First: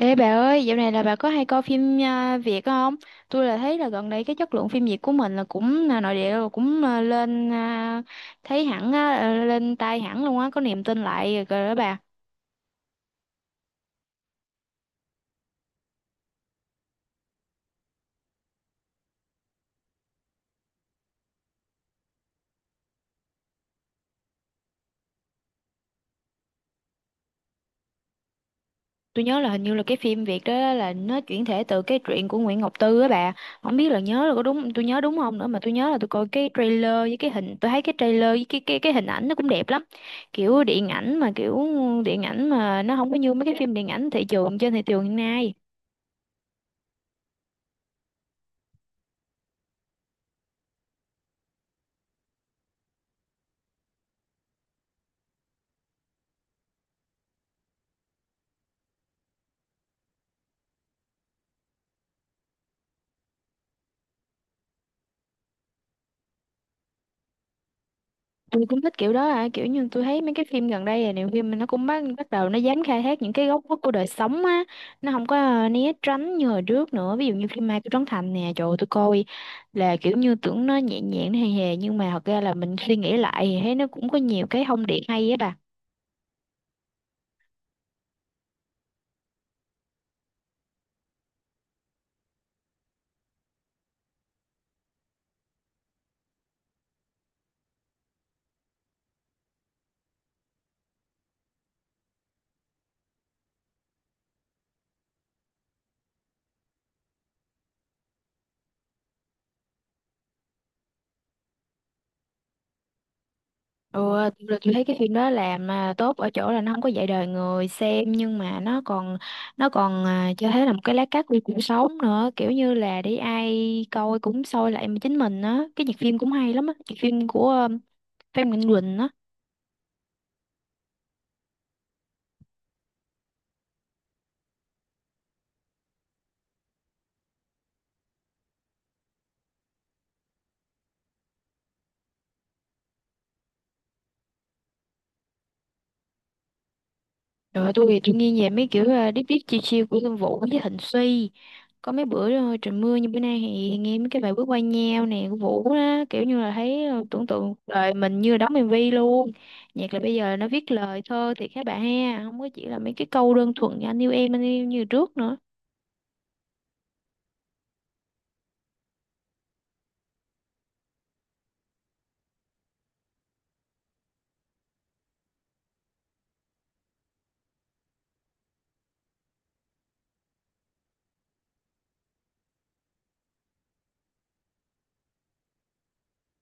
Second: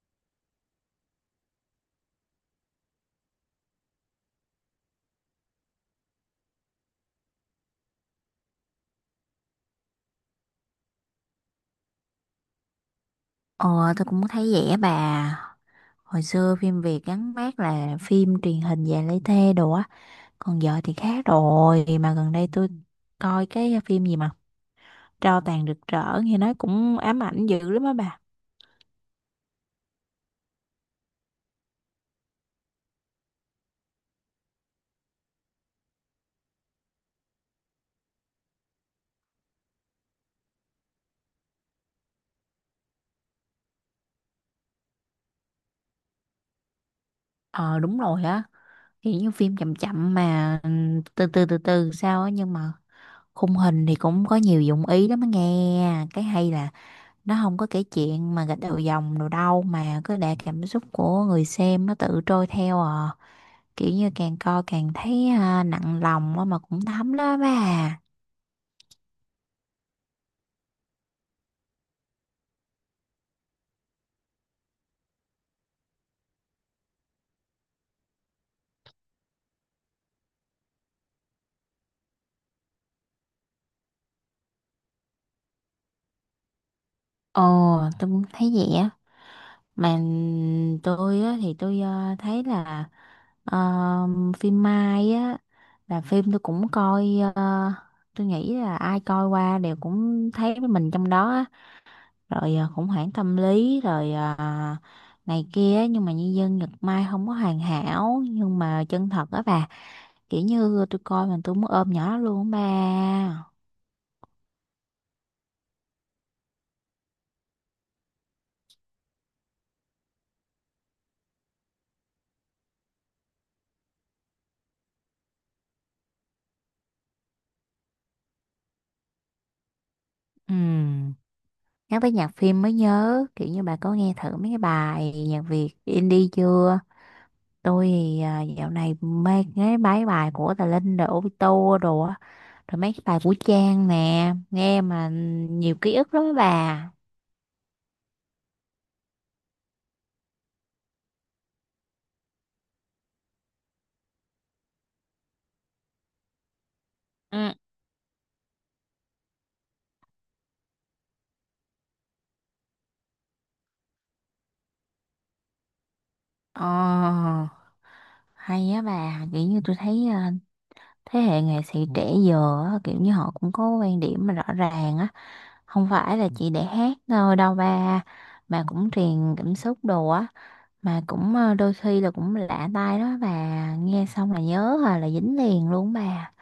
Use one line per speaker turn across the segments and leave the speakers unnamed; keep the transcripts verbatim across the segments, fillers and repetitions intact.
Ê bà ơi, dạo này là bà có hay coi phim à, Việt không? Tôi là thấy là gần đây cái chất lượng phim Việt của mình là cũng à, nội địa rồi cũng à, lên à, thấy hẳn á, à, lên tay hẳn luôn á, có niềm tin lại rồi đó bà.
Ờ, tôi cũng thấy vậy á bà. Hồi xưa phim Việt gắn mác là phim truyền hình dài lấy thê đồ á. Còn giờ thì khác rồi. Mà gần đây tôi coi cái phim gì mà Tro tàn rực rỡ nghe nói cũng ám ảnh dữ lắm á bà.
Tôi nhớ là hình như là cái phim Việt đó là nó chuyển thể từ cái truyện của Nguyễn Ngọc Tư á bà. Không biết là nhớ là có đúng tôi nhớ đúng không nữa mà tôi nhớ là tôi coi cái trailer với cái hình tôi thấy cái trailer với cái cái cái hình ảnh nó cũng đẹp lắm. Kiểu điện ảnh mà kiểu điện ảnh mà nó không có như mấy cái phim điện ảnh thị trường trên thị trường hiện nay.
Ờ, đúng rồi á. Kiểu như phim chậm chậm mà ừ, từ từ từ từ sao á. Nhưng mà khung hình thì cũng có nhiều dụng ý lắm á nghe. Cái hay là nó không có kể chuyện mà gạch đầu dòng đồ đâu. Mà cứ để cảm xúc của người xem nó tự trôi theo à. Kiểu như càng coi càng thấy à, nặng lòng á mà cũng thấm đó bà.
Tôi cũng thích kiểu đó à, kiểu như tôi thấy mấy cái phim gần đây là nhiều phim mà nó cũng bắt bắt đầu nó dám khai thác những cái góc khuất của đời sống á, nó không có ờ, né tránh như hồi trước nữa, ví dụ như phim Mai của Trấn Thành nè, trời ơi, tôi coi là kiểu như tưởng nó nhẹ nhàng nó hề hề nhưng mà thật ra là mình suy nghĩ lại thì thấy nó cũng có nhiều cái thông điệp hay á bà.
Ồ, tôi cũng thấy vậy á. Mà tôi á thì tôi à, thấy là à, phim Mai á là phim tôi cũng coi. à, tôi nghĩ là ai coi qua đều cũng thấy mình trong đó á. Rồi à, khủng hoảng tâm lý rồi à, này kia á. Nhưng mà nhân dân Nhật Mai không có hoàn hảo nhưng mà chân thật á bà. Kiểu như tôi coi mà tôi muốn ôm nhỏ luôn á bà.
Ừ, thực ra tôi thấy cái phim đó làm mà tốt ở chỗ là nó không có dạy đời người xem nhưng mà nó còn nó còn à, cho thấy là một cái lá cắt của cuộc sống nữa, kiểu như là để ai coi cũng soi lại chính mình á. Cái nhạc phim cũng hay lắm á, nhạc phim của ờ, Phan Mạnh Quỳnh á.
Ừm. Nhắc tới nhạc phim mới nhớ, kiểu như bà có nghe thử mấy cái bài nhạc Việt indie chưa? Tôi thì à, dạo này mê nghe mấy bài của Tà Linh rồi Obito đồ á, rồi mấy cái bài của Trang nè, nghe mà nhiều ký ức lắm á bà.
Rồi tôi thì tôi nghe về mấy kiểu uh, deep deep chill chill của Lương Vũ với Thịnh Suy. Có mấy bữa ờ, trời mưa như bữa nay thì nghe mấy cái bài bước qua nhau nè của Vũ đó, kiểu như là thấy ờ, tưởng
Ừ.
tượng đời mình như là đóng em vê luôn. Nhạc là bây giờ nó viết lời thơ thì các bạn ha, không có chỉ là mấy cái câu đơn thuần như anh yêu em anh yêu em như trước nữa.
Ờ, hay á bà. Kiểu như tôi thấy à, thế hệ nghệ sĩ trẻ giờ á, kiểu như họ cũng có quan điểm mà rõ ràng á, không phải là chỉ để hát thôi đâu ba, mà cũng truyền cảm xúc đồ á, mà cũng ờ, đôi khi là cũng lạ tai đó bà. Nghe xong là nhớ rồi là dính liền luôn bà.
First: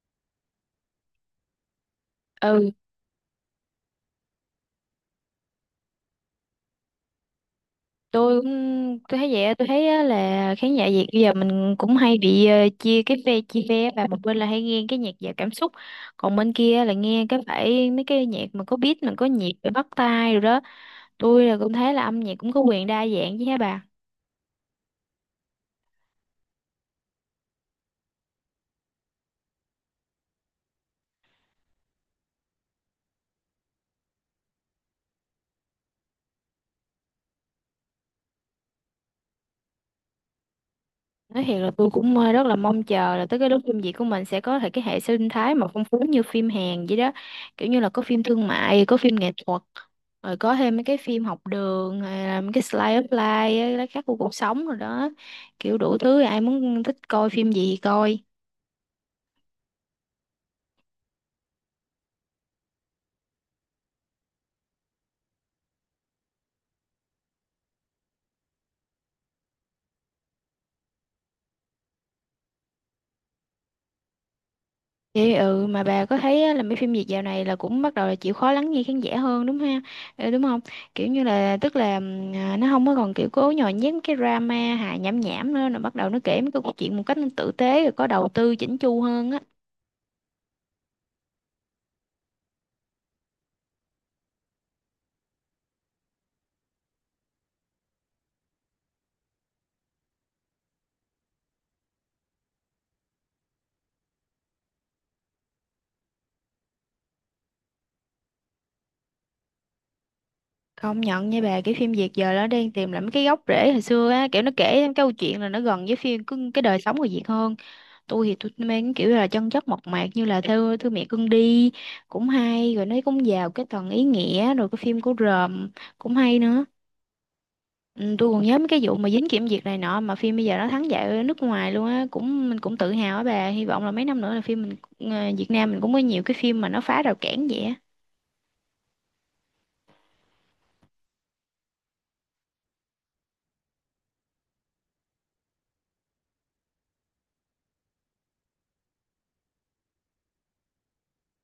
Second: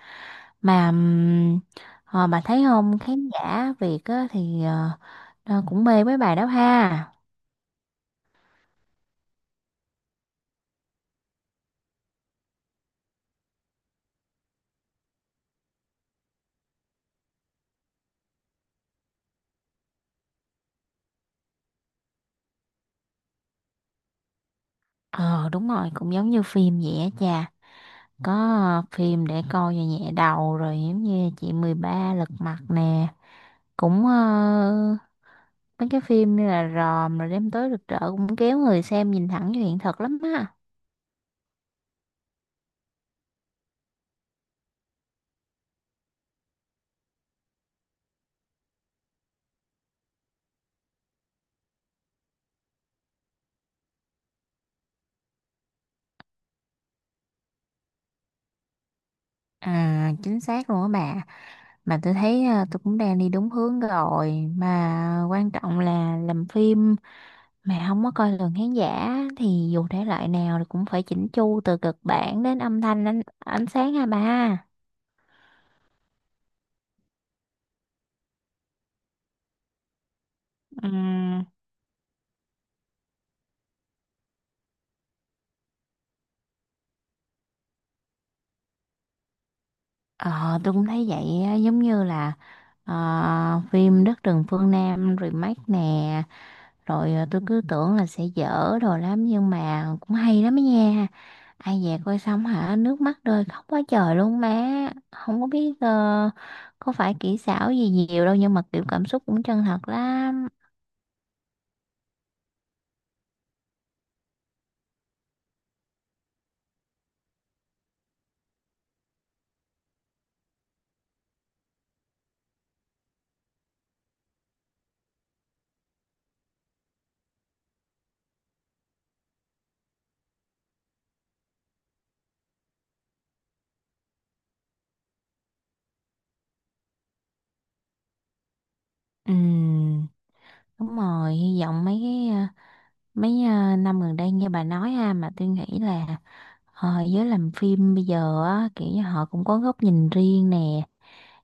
Mà ừm, ờ, bà thấy
Ừ,
không, khán giả Việt á, thì ờ, nó cũng mê mấy bài đó ha.
tôi cũng tôi thấy vậy á, tôi thấy á là khán giả Việt bây giờ mình cũng hay bị ờ, chia cái phe chia phe, và một bên là hay nghe cái nhạc giàu cảm xúc, còn bên kia là nghe cái phải mấy cái nhạc mà có beat mà có nhịp để bắt tai rồi đó. Tôi là cũng thấy là âm nhạc cũng có quyền đa dạng chứ hả bà.
Ờ, đúng rồi, cũng giống như phim vậy á cha. Có ờ, phim để coi cho nhẹ đầu, rồi giống như chị mười ba lật mặt nè, cũng ờ, mấy cái phim như là Ròm rồi đêm tối rực rỡ cũng kéo người xem nhìn thẳng vào hiện thực lắm á.
Nói thiệt là tôi cũng ờ, rất là mong chờ là tới cái lúc phim Việt của mình sẽ có thể cái hệ sinh thái mà phong phú như phim Hàn vậy đó. Kiểu như là có phim thương mại, có phim nghệ thuật, rồi có thêm mấy cái phim học đường, hay là mấy cái slice of life, á, lá khắc của cuộc sống rồi đó. Kiểu đủ thứ ai muốn thích coi phim gì thì coi.
À, chính xác luôn á bà. Mà tôi thấy à, tôi cũng đang đi đúng hướng rồi, mà quan trọng là làm phim mà không có coi lường khán giả, thì dù thể loại nào thì cũng phải chỉnh chu từ kịch bản đến âm thanh, ánh, ánh sáng ha ba.
Vậy ừ mà bà có thấy á, là mấy phim Việt dạo này là cũng bắt đầu là chịu khó lắng nghe khán giả hơn đúng ha? Ờ, đúng không? Kiểu như
Ừm.
là tức là ừm, à, nó không có còn kiểu cố nhồi nhét mấy cái drama hài nhảm nhảm nữa, nó bắt đầu nó kể mấy cái câu chuyện một cách nó tử tế rồi có đầu tư chỉnh chu hơn á.
ờ, tôi cũng thấy vậy á, giống như là ờ, phim Đất rừng phương Nam remake nè. Rồi ờ, tôi cứ tưởng là sẽ dở đồ lắm nhưng mà cũng hay lắm ấy nha. Ai về coi xong hả, nước mắt rơi khóc quá trời luôn má. Không có biết ờ, có phải kỹ xảo gì nhiều đâu nhưng mà kiểu cảm xúc cũng chân thật lắm.
Công nhận nha bà, cái phim Việt giờ nó đang tìm lại mấy cái gốc rễ hồi xưa á, kiểu nó kể cái câu chuyện là nó gần với phim cái cái đời sống người Việt hơn. Tôi thì tôi mang cái kiểu là chân chất mộc mạc như là thư thư mẹ cưng đi, cũng hay, rồi nó cũng vào cái tầng ý nghĩa. Rồi cái phim của Ròm cũng hay nữa. Ừ, tôi còn nhớ mấy cái vụ mà dính kiểm duyệt này nọ mà phim bây giờ nó thắng giải ở nước ngoài luôn á, cũng mình cũng tự hào á bà, hy vọng là mấy năm nữa là phim mình ờ, Việt Nam mình cũng có nhiều cái phim mà nó phá rào cản vậy á.
Ừm. Đúng rồi, hy vọng mấy cái ờ, mấy ờ, năm gần đây như bà nói ha, mà tôi nghĩ là ờ, giới làm phim bây giờ á, kiểu như họ cũng có góc nhìn riêng nè,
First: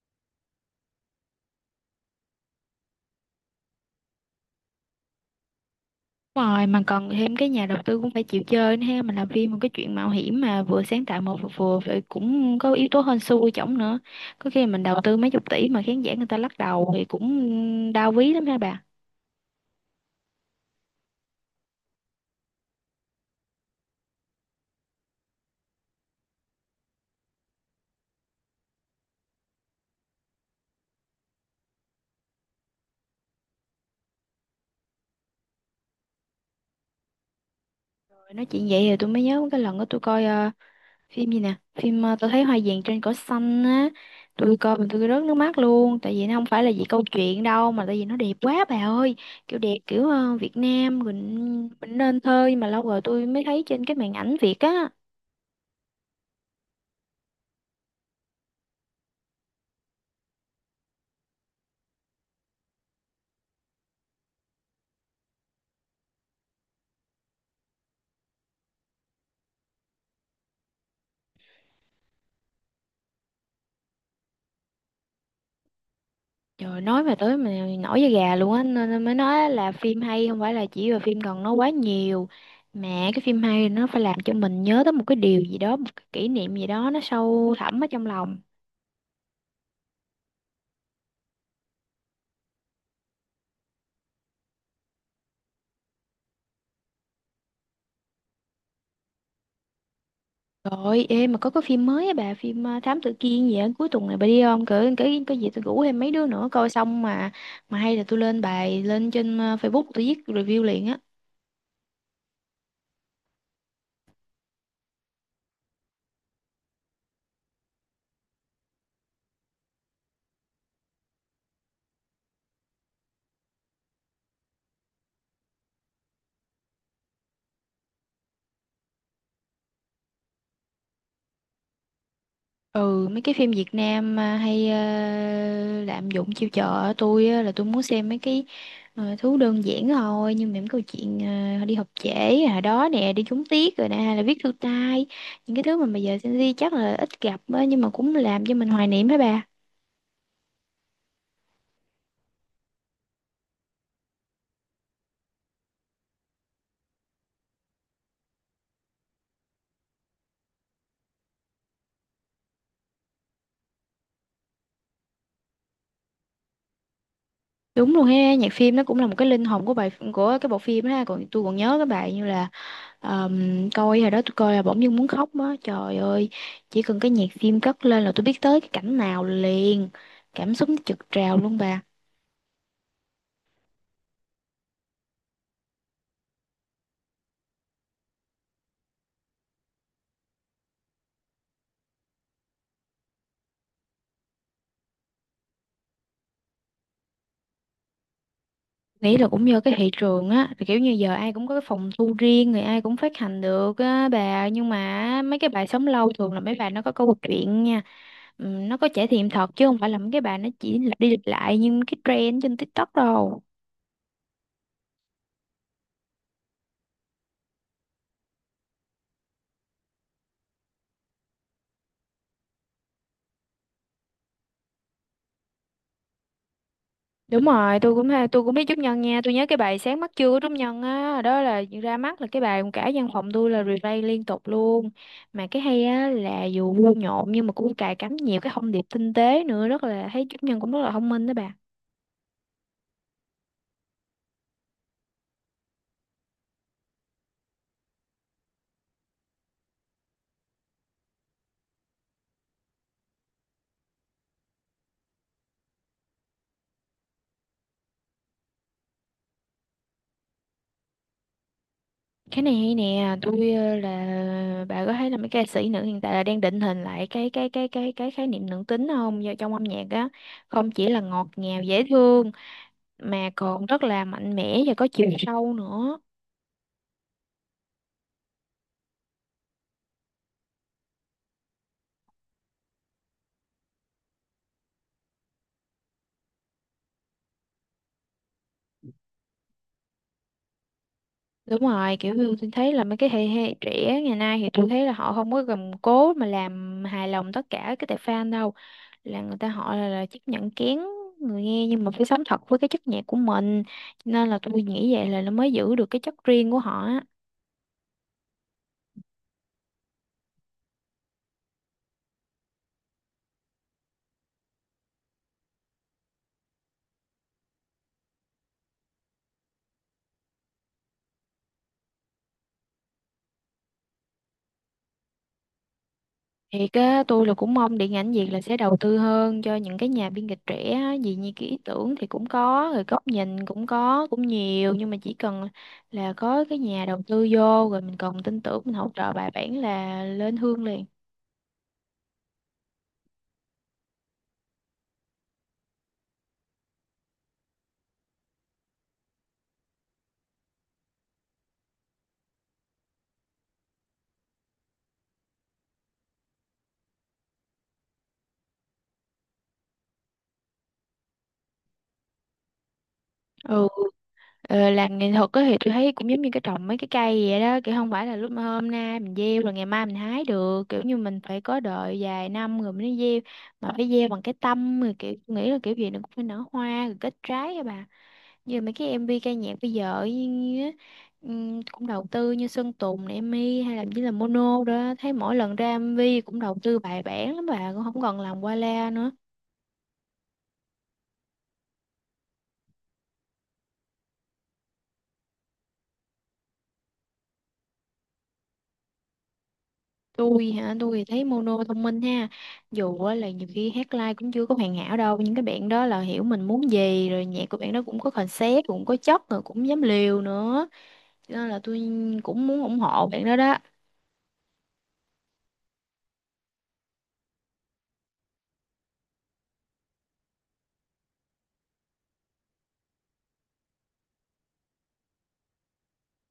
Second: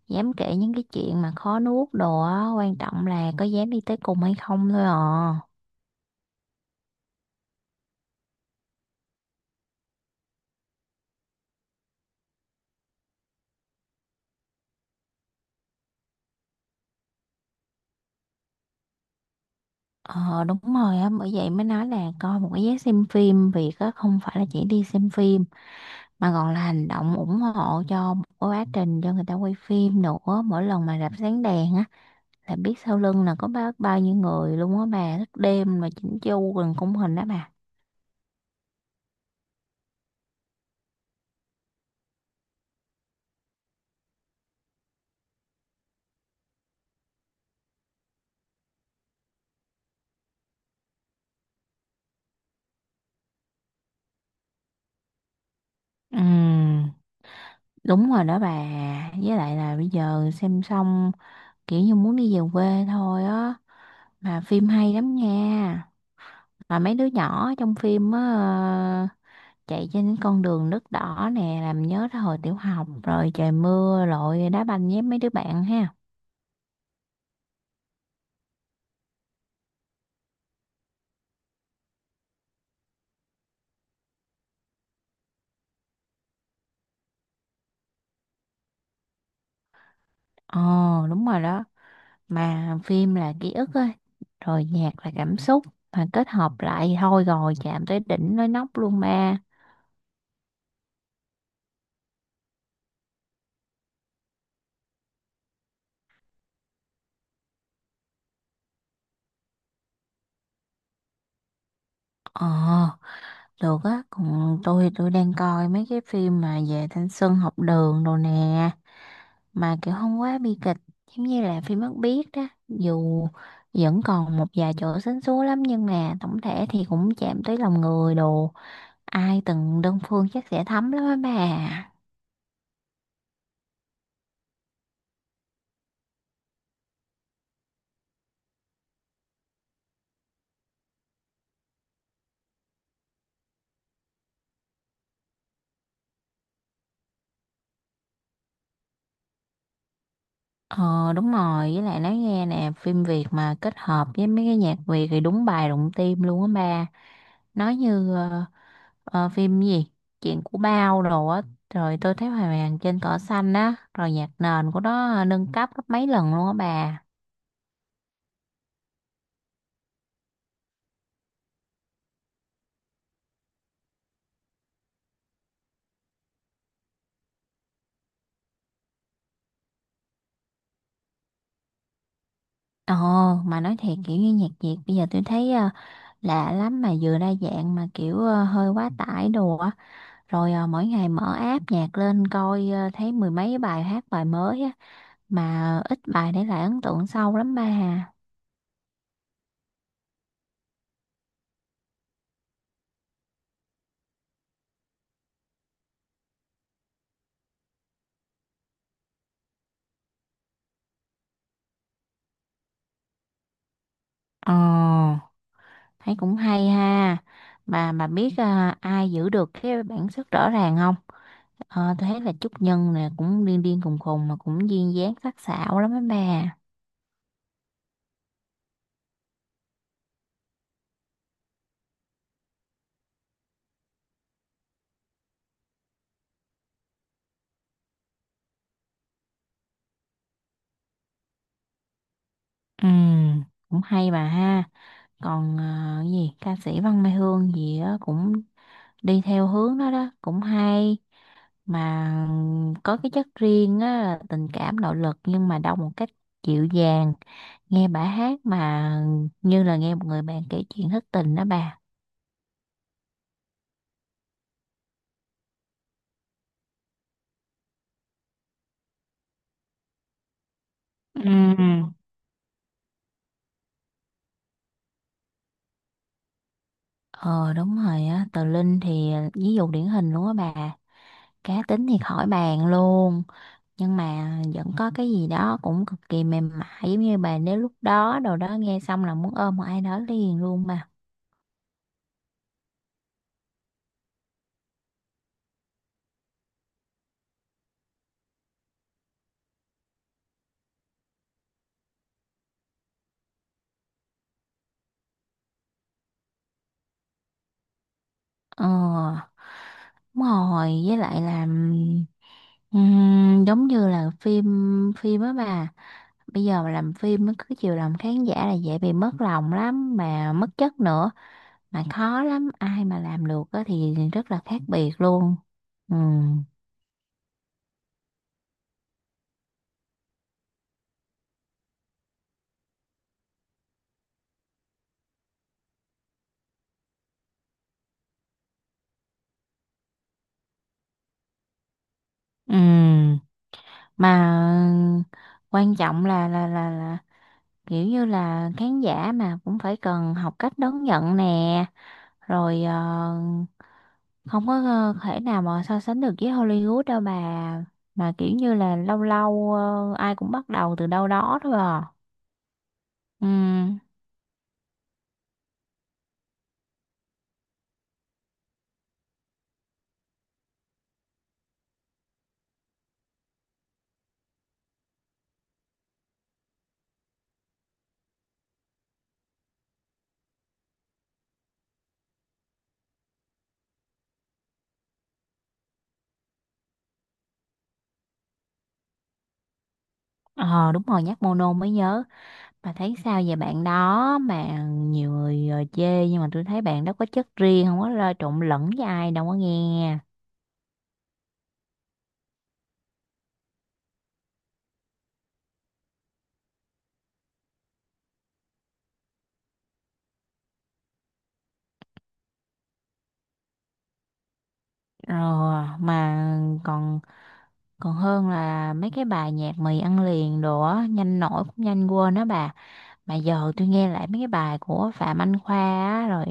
dám kể những cái chuyện mà khó nuốt đồ á, quan trọng là có dám đi tới cùng hay không thôi à.
Đúng rồi, mà còn thêm cái nhà đầu tư cũng phải chịu chơi nữa ha, mình làm phim một cái chuyện mạo hiểm mà vừa sáng tạo một vừa phải cũng có yếu tố hên xui chổng nữa, có khi mình đầu tư mấy chục tỷ mà khán giả người ta lắc đầu thì cũng đau ví lắm ha bà.
Ờ, đúng rồi á, bởi vậy mới nói là coi một cái vé xem phim việc á không phải là chỉ đi xem phim, mà còn là hành động ủng hộ cho một cái quá trình cho người ta quay phim nữa. Mỗi lần mà rạp sáng đèn á là biết sau lưng là có bao bao nhiêu người luôn á bà, thức đêm mà chỉnh chu gần khung hình đó bà.
Rồi nói chuyện vậy thì tôi mới nhớ cái lần đó tôi coi ờ, phim gì nè, phim ờ, tôi thấy hoa vàng trên cỏ xanh á, tôi coi mà tôi rớt nước mắt luôn, tại vì nó không phải là vì câu chuyện đâu mà tại vì nó đẹp quá bà ơi, kiểu đẹp kiểu ờ, Việt Nam mình mình nên thơ nhưng mà lâu rồi tôi mới thấy trên cái màn ảnh Việt á.
Ừ, đúng rồi đó bà. Với lại là bây giờ xem xong kiểu như muốn đi về quê thôi á, mà phim hay lắm nha. Mà mấy đứa nhỏ trong phim á, ờ, chạy trên con đường nước đỏ nè, làm nhớ tới hồi tiểu học rồi trời mưa lội đá banh với mấy đứa bạn ha.
Rồi nói mà tới mà nổi da gà luôn á, nên nên mới nói là phim hay không phải là chỉ là phim cần nó quá nhiều, mà cái phim hay nó phải làm cho mình nhớ tới một cái điều gì đó, một cái kỷ niệm gì đó nó sâu thẳm ở trong lòng.
Ồ, đúng rồi đó. Mà phim là ký ức á, rồi nhạc là cảm xúc, mà kết hợp lại thôi rồi chạm tới đỉnh nói nóc luôn ba.
Rồi em mà có cái phim mới á bà, phim ờ, Thám Tử Kiên gì á, cuối tuần này bà đi không cỡ cái cái gì, tôi rủ thêm mấy đứa nữa coi xong mà mà hay là tôi lên bài lên trên ờ, Facebook tôi viết review liền á.
Ờ, được á. Còn tôi tôi đang coi mấy cái phim mà về thanh xuân học đường đồ nè, mà kiểu không quá bi kịch, giống như là phim Mắt Biếc đó, dù vẫn còn một vài chỗ sến súa lắm nhưng mà tổng thể thì cũng chạm tới lòng người đồ. Ai từng đơn phương chắc sẽ thấm lắm á bà.
Ừ, mấy cái phim Việt Nam mà hay ờ, lạm dụng chiêu trò, tôi á, là tôi muốn xem mấy cái ờ, thứ đơn giản thôi nhưng mà những câu chuyện ờ, đi học trễ hồi đó nè, đi trúng tiết rồi nè, hay là viết thư tay, những cái thứ mà bây giờ Gen Z chắc là ít gặp á, nhưng mà cũng làm cho mình hoài niệm hả bà.
Ờ, đúng rồi, với lại nói nghe nè, phim Việt mà kết hợp với mấy cái nhạc Việt thì đúng bài đụng tim luôn á bà. Nói như ờ, ờ, phim gì, chuyện của Bao đồ á, rồi tôi thấy hoàng Hoàng trên cỏ xanh á, rồi nhạc nền của nó ờ, nâng cấp gấp mấy lần luôn á bà.
Đúng luôn ha, nhạc phim nó cũng là một cái linh hồn của bài của cái bộ phim ha, còn tôi còn nhớ cái bài như là Ờm, coi hồi đó tôi coi là bỗng dưng muốn khóc á, trời ơi, chỉ cần cái nhạc phim cất lên là tôi biết tới cái cảnh nào liền, cảm xúc nó trực trào luôn bà.
Ồ, mà nói thiệt kiểu như nhạc Việt bây giờ tôi thấy ờ, lạ lắm, mà vừa đa dạng mà kiểu ờ, hơi quá tải đồ á. Rồi ờ, mỗi ngày mở app nhạc lên coi ờ, thấy mười mấy bài hát bài mới á. Mà ít bài để lại ấn tượng sâu lắm ba hà.
Nghĩ là cũng do cái thị trường á, thì kiểu như giờ ai cũng có cái phòng thu riêng, người ai cũng phát hành được á bà, nhưng mà mấy cái bài sống lâu thường là mấy bài nó có câu chuyện nha. Ừm, nó có trải nghiệm thật chứ không phải là mấy cái bài nó chỉ lặp đi lặp lại như cái trend trên TikTok đâu.
Ồ, thấy cũng hay ha. Mà mà biết ờ, ai giữ được cái bản sắc rõ ràng không? Ờ, tôi thấy là Trúc Nhân nè cũng điên điên khùng khùng mà cũng duyên dáng sắc sảo lắm á bà.
Đúng rồi, tôi cũng hay- tôi cũng biết Trúc Nhân nha, tôi nhớ cái bài Sáng mắt trưa của Trúc Nhân á, đó là ra mắt là cái bài cả văn phòng tôi là replay liên tục luôn. Mà cái hay á là dù vui nhộn nhưng mà cũng cài cắm nhiều cái thông điệp tinh tế nữa, rất là thấy Trúc Nhân cũng rất là thông minh đó bà.
Ừ, cũng hay bà ha. Còn à, cái gì ca sĩ Văn Mai Hương gì á, cũng đi theo hướng đó đó cũng hay, mà có cái chất riêng á, là tình cảm nội lực nhưng mà đâu một cách dịu dàng. Nghe bà hát mà như là nghe một người bạn kể chuyện thất tình đó bà.
Cái này hay nè, tôi ờ, là bà có thấy là mấy ca sĩ nữ hiện tại là đang định hình lại cái cái cái cái cái khái niệm nữ tính không? Do trong âm nhạc á, không chỉ là ngọt ngào dễ
Ừ.
thương mà còn rất là mạnh mẽ và có chiều sâu nữa.
Ờ, đúng rồi á. Tờ Linh thì ví dụ điển hình luôn á bà, cá tính thì khỏi bàn luôn, nhưng mà vẫn có cái gì đó cũng cực kỳ mềm mại, giống như bà nếu lúc đó đồ đó nghe xong là muốn ôm một ai đó liền luôn mà.
Đúng rồi, kiểu như tôi thấy là mấy cái thế hệ trẻ ngày nay thì tôi thấy là họ không có gầm cố mà làm hài lòng tất cả cái tệp fan đâu. Là người ta họ là, là chấp nhận kén người nghe nhưng mà phải sống thật với cái chất nhạc của mình. Cho nên là tôi nghĩ vậy là nó mới giữ được cái chất riêng của họ á.
Ờ, đúng rồi, với lại là ừm, ừm, giống như là phim phim á bà, bây giờ mà làm phim nó cứ chiều lòng khán giả là dễ bị mất lòng lắm mà mất chất nữa, mà khó lắm, ai mà làm được á thì rất là khác biệt luôn. Ừm.
Thiệt á, tôi là cũng mong điện ảnh Việt là sẽ đầu tư hơn cho những cái nhà biên kịch trẻ á, vì như cái ý tưởng thì cũng có, rồi góc nhìn cũng có, cũng nhiều nhưng mà chỉ cần là có cái nhà đầu tư vô rồi mình còn tin tưởng mình hỗ trợ bài bản là lên hương liền.
Ừ, mà quan trọng là là là là kiểu như là khán giả mà cũng phải cần học cách đón nhận nè, rồi ờ, không có ờ, thể nào mà so sánh được với Hollywood đâu bà, mà kiểu như là lâu lâu ờ, ai cũng bắt đầu từ đâu đó thôi à. Ừ.
Ừ, ờ, làm nghệ thuật á thì tôi thấy cũng giống như cái trồng mấy cái cây vậy đó, kiểu không phải là lúc mà hôm nay mình gieo rồi ngày mai mình hái được, kiểu như mình phải có đợi vài năm rồi mới gieo, mà phải gieo bằng cái tâm, rồi kiểu tôi nghĩ là kiểu gì nó cũng phải nở hoa rồi kết trái á bà. Giờ mấy cái em MV ca nhạc bây giờ như, như á, ừm, cũng đầu tư như Sơn Tùng này, Emi hay là chỉ là Mono đó, thấy mỗi lần ra em vê cũng đầu tư bài bản lắm bà, cũng không còn làm qua la nữa.
Ờ, đúng rồi, nhắc Mono mới nhớ, bà thấy sao về bạn đó? Mà nhiều người ờ, chê nhưng mà tôi thấy bạn đó có chất riêng, không có lo trộn lẫn với ai đâu có nghe.
Tôi hả, tôi thì thấy Mono thông minh ha, dù á là nhiều khi hát live cũng chưa có hoàn hảo đâu nhưng các bạn đó là hiểu mình muốn gì, rồi nhạc của bạn đó cũng có concept cũng có chất rồi cũng dám liều nữa, cho nên là tôi cũng muốn ủng hộ bạn đó đó.
Rồi mà còn còn hơn là mấy cái bài nhạc mì ăn liền đồ á, nhanh nổi cũng nhanh quên đó bà. Mà giờ tôi nghe lại mấy cái bài của Phạm Anh Khoa á, rồi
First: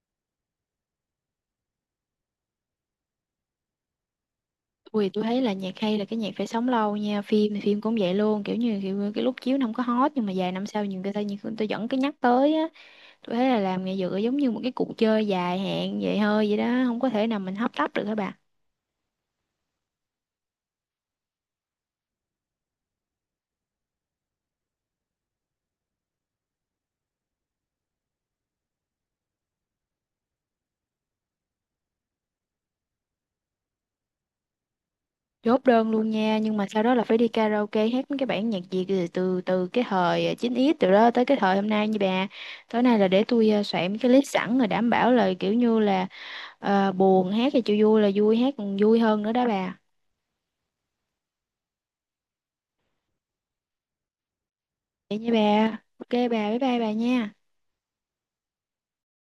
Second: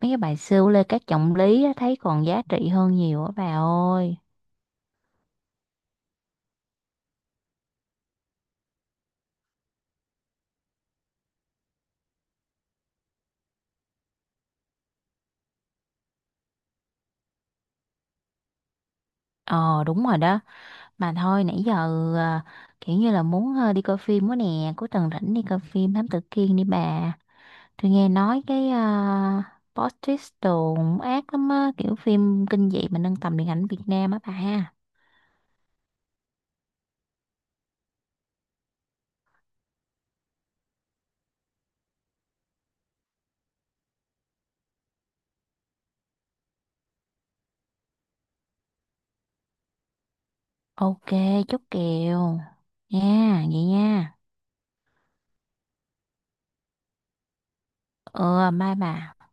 mấy cái bài siêu Lê Cát Trọng Lý á, thấy còn giá trị hơn nhiều á bà ơi.
Ui, tôi thấy là nhạc hay là cái nhạc phải sống lâu nha, phim thì phim cũng vậy luôn, kiểu như kiểu, cái lúc chiếu nó không có hot nhưng mà vài năm sau nhiều người ta nhiều người ta vẫn cứ nhắc tới á. Tôi thấy là làm nghệ dựa giống như một cái cuộc chơi dài hạn vậy hơi vậy đó, không có thể nào mình hấp tấp được hả bà.
Ờ, đúng rồi đó. Mà thôi nãy giờ à, kiểu như là muốn ờ, đi coi phim quá nè, cuối tuần rảnh đi coi phim Thám Tử Kiên đi bà. Tôi nghe nói cái uh, plot twist đồ cũng ác lắm á, kiểu phim kinh dị mà nâng tầm điện ảnh Việt Nam á bà.
Chốt đơn luôn nha, nhưng mà sau đó là phải đi karaoke hát mấy cái bản nhạc Việt từ từ từ cái thời chín x từ đó tới cái thời hôm nay như bà. Tối nay là để tôi ờ, soạn mấy cái list sẵn rồi đảm bảo là kiểu như là ờ, buồn hát thì chịu, vui là vui hát còn vui hơn nữa đó bà.
Ok, chốt kèo. Nha, vậy nha.
Vậy nha bà. Ok bà, bye bye bà nha.
Ừ, bye bà.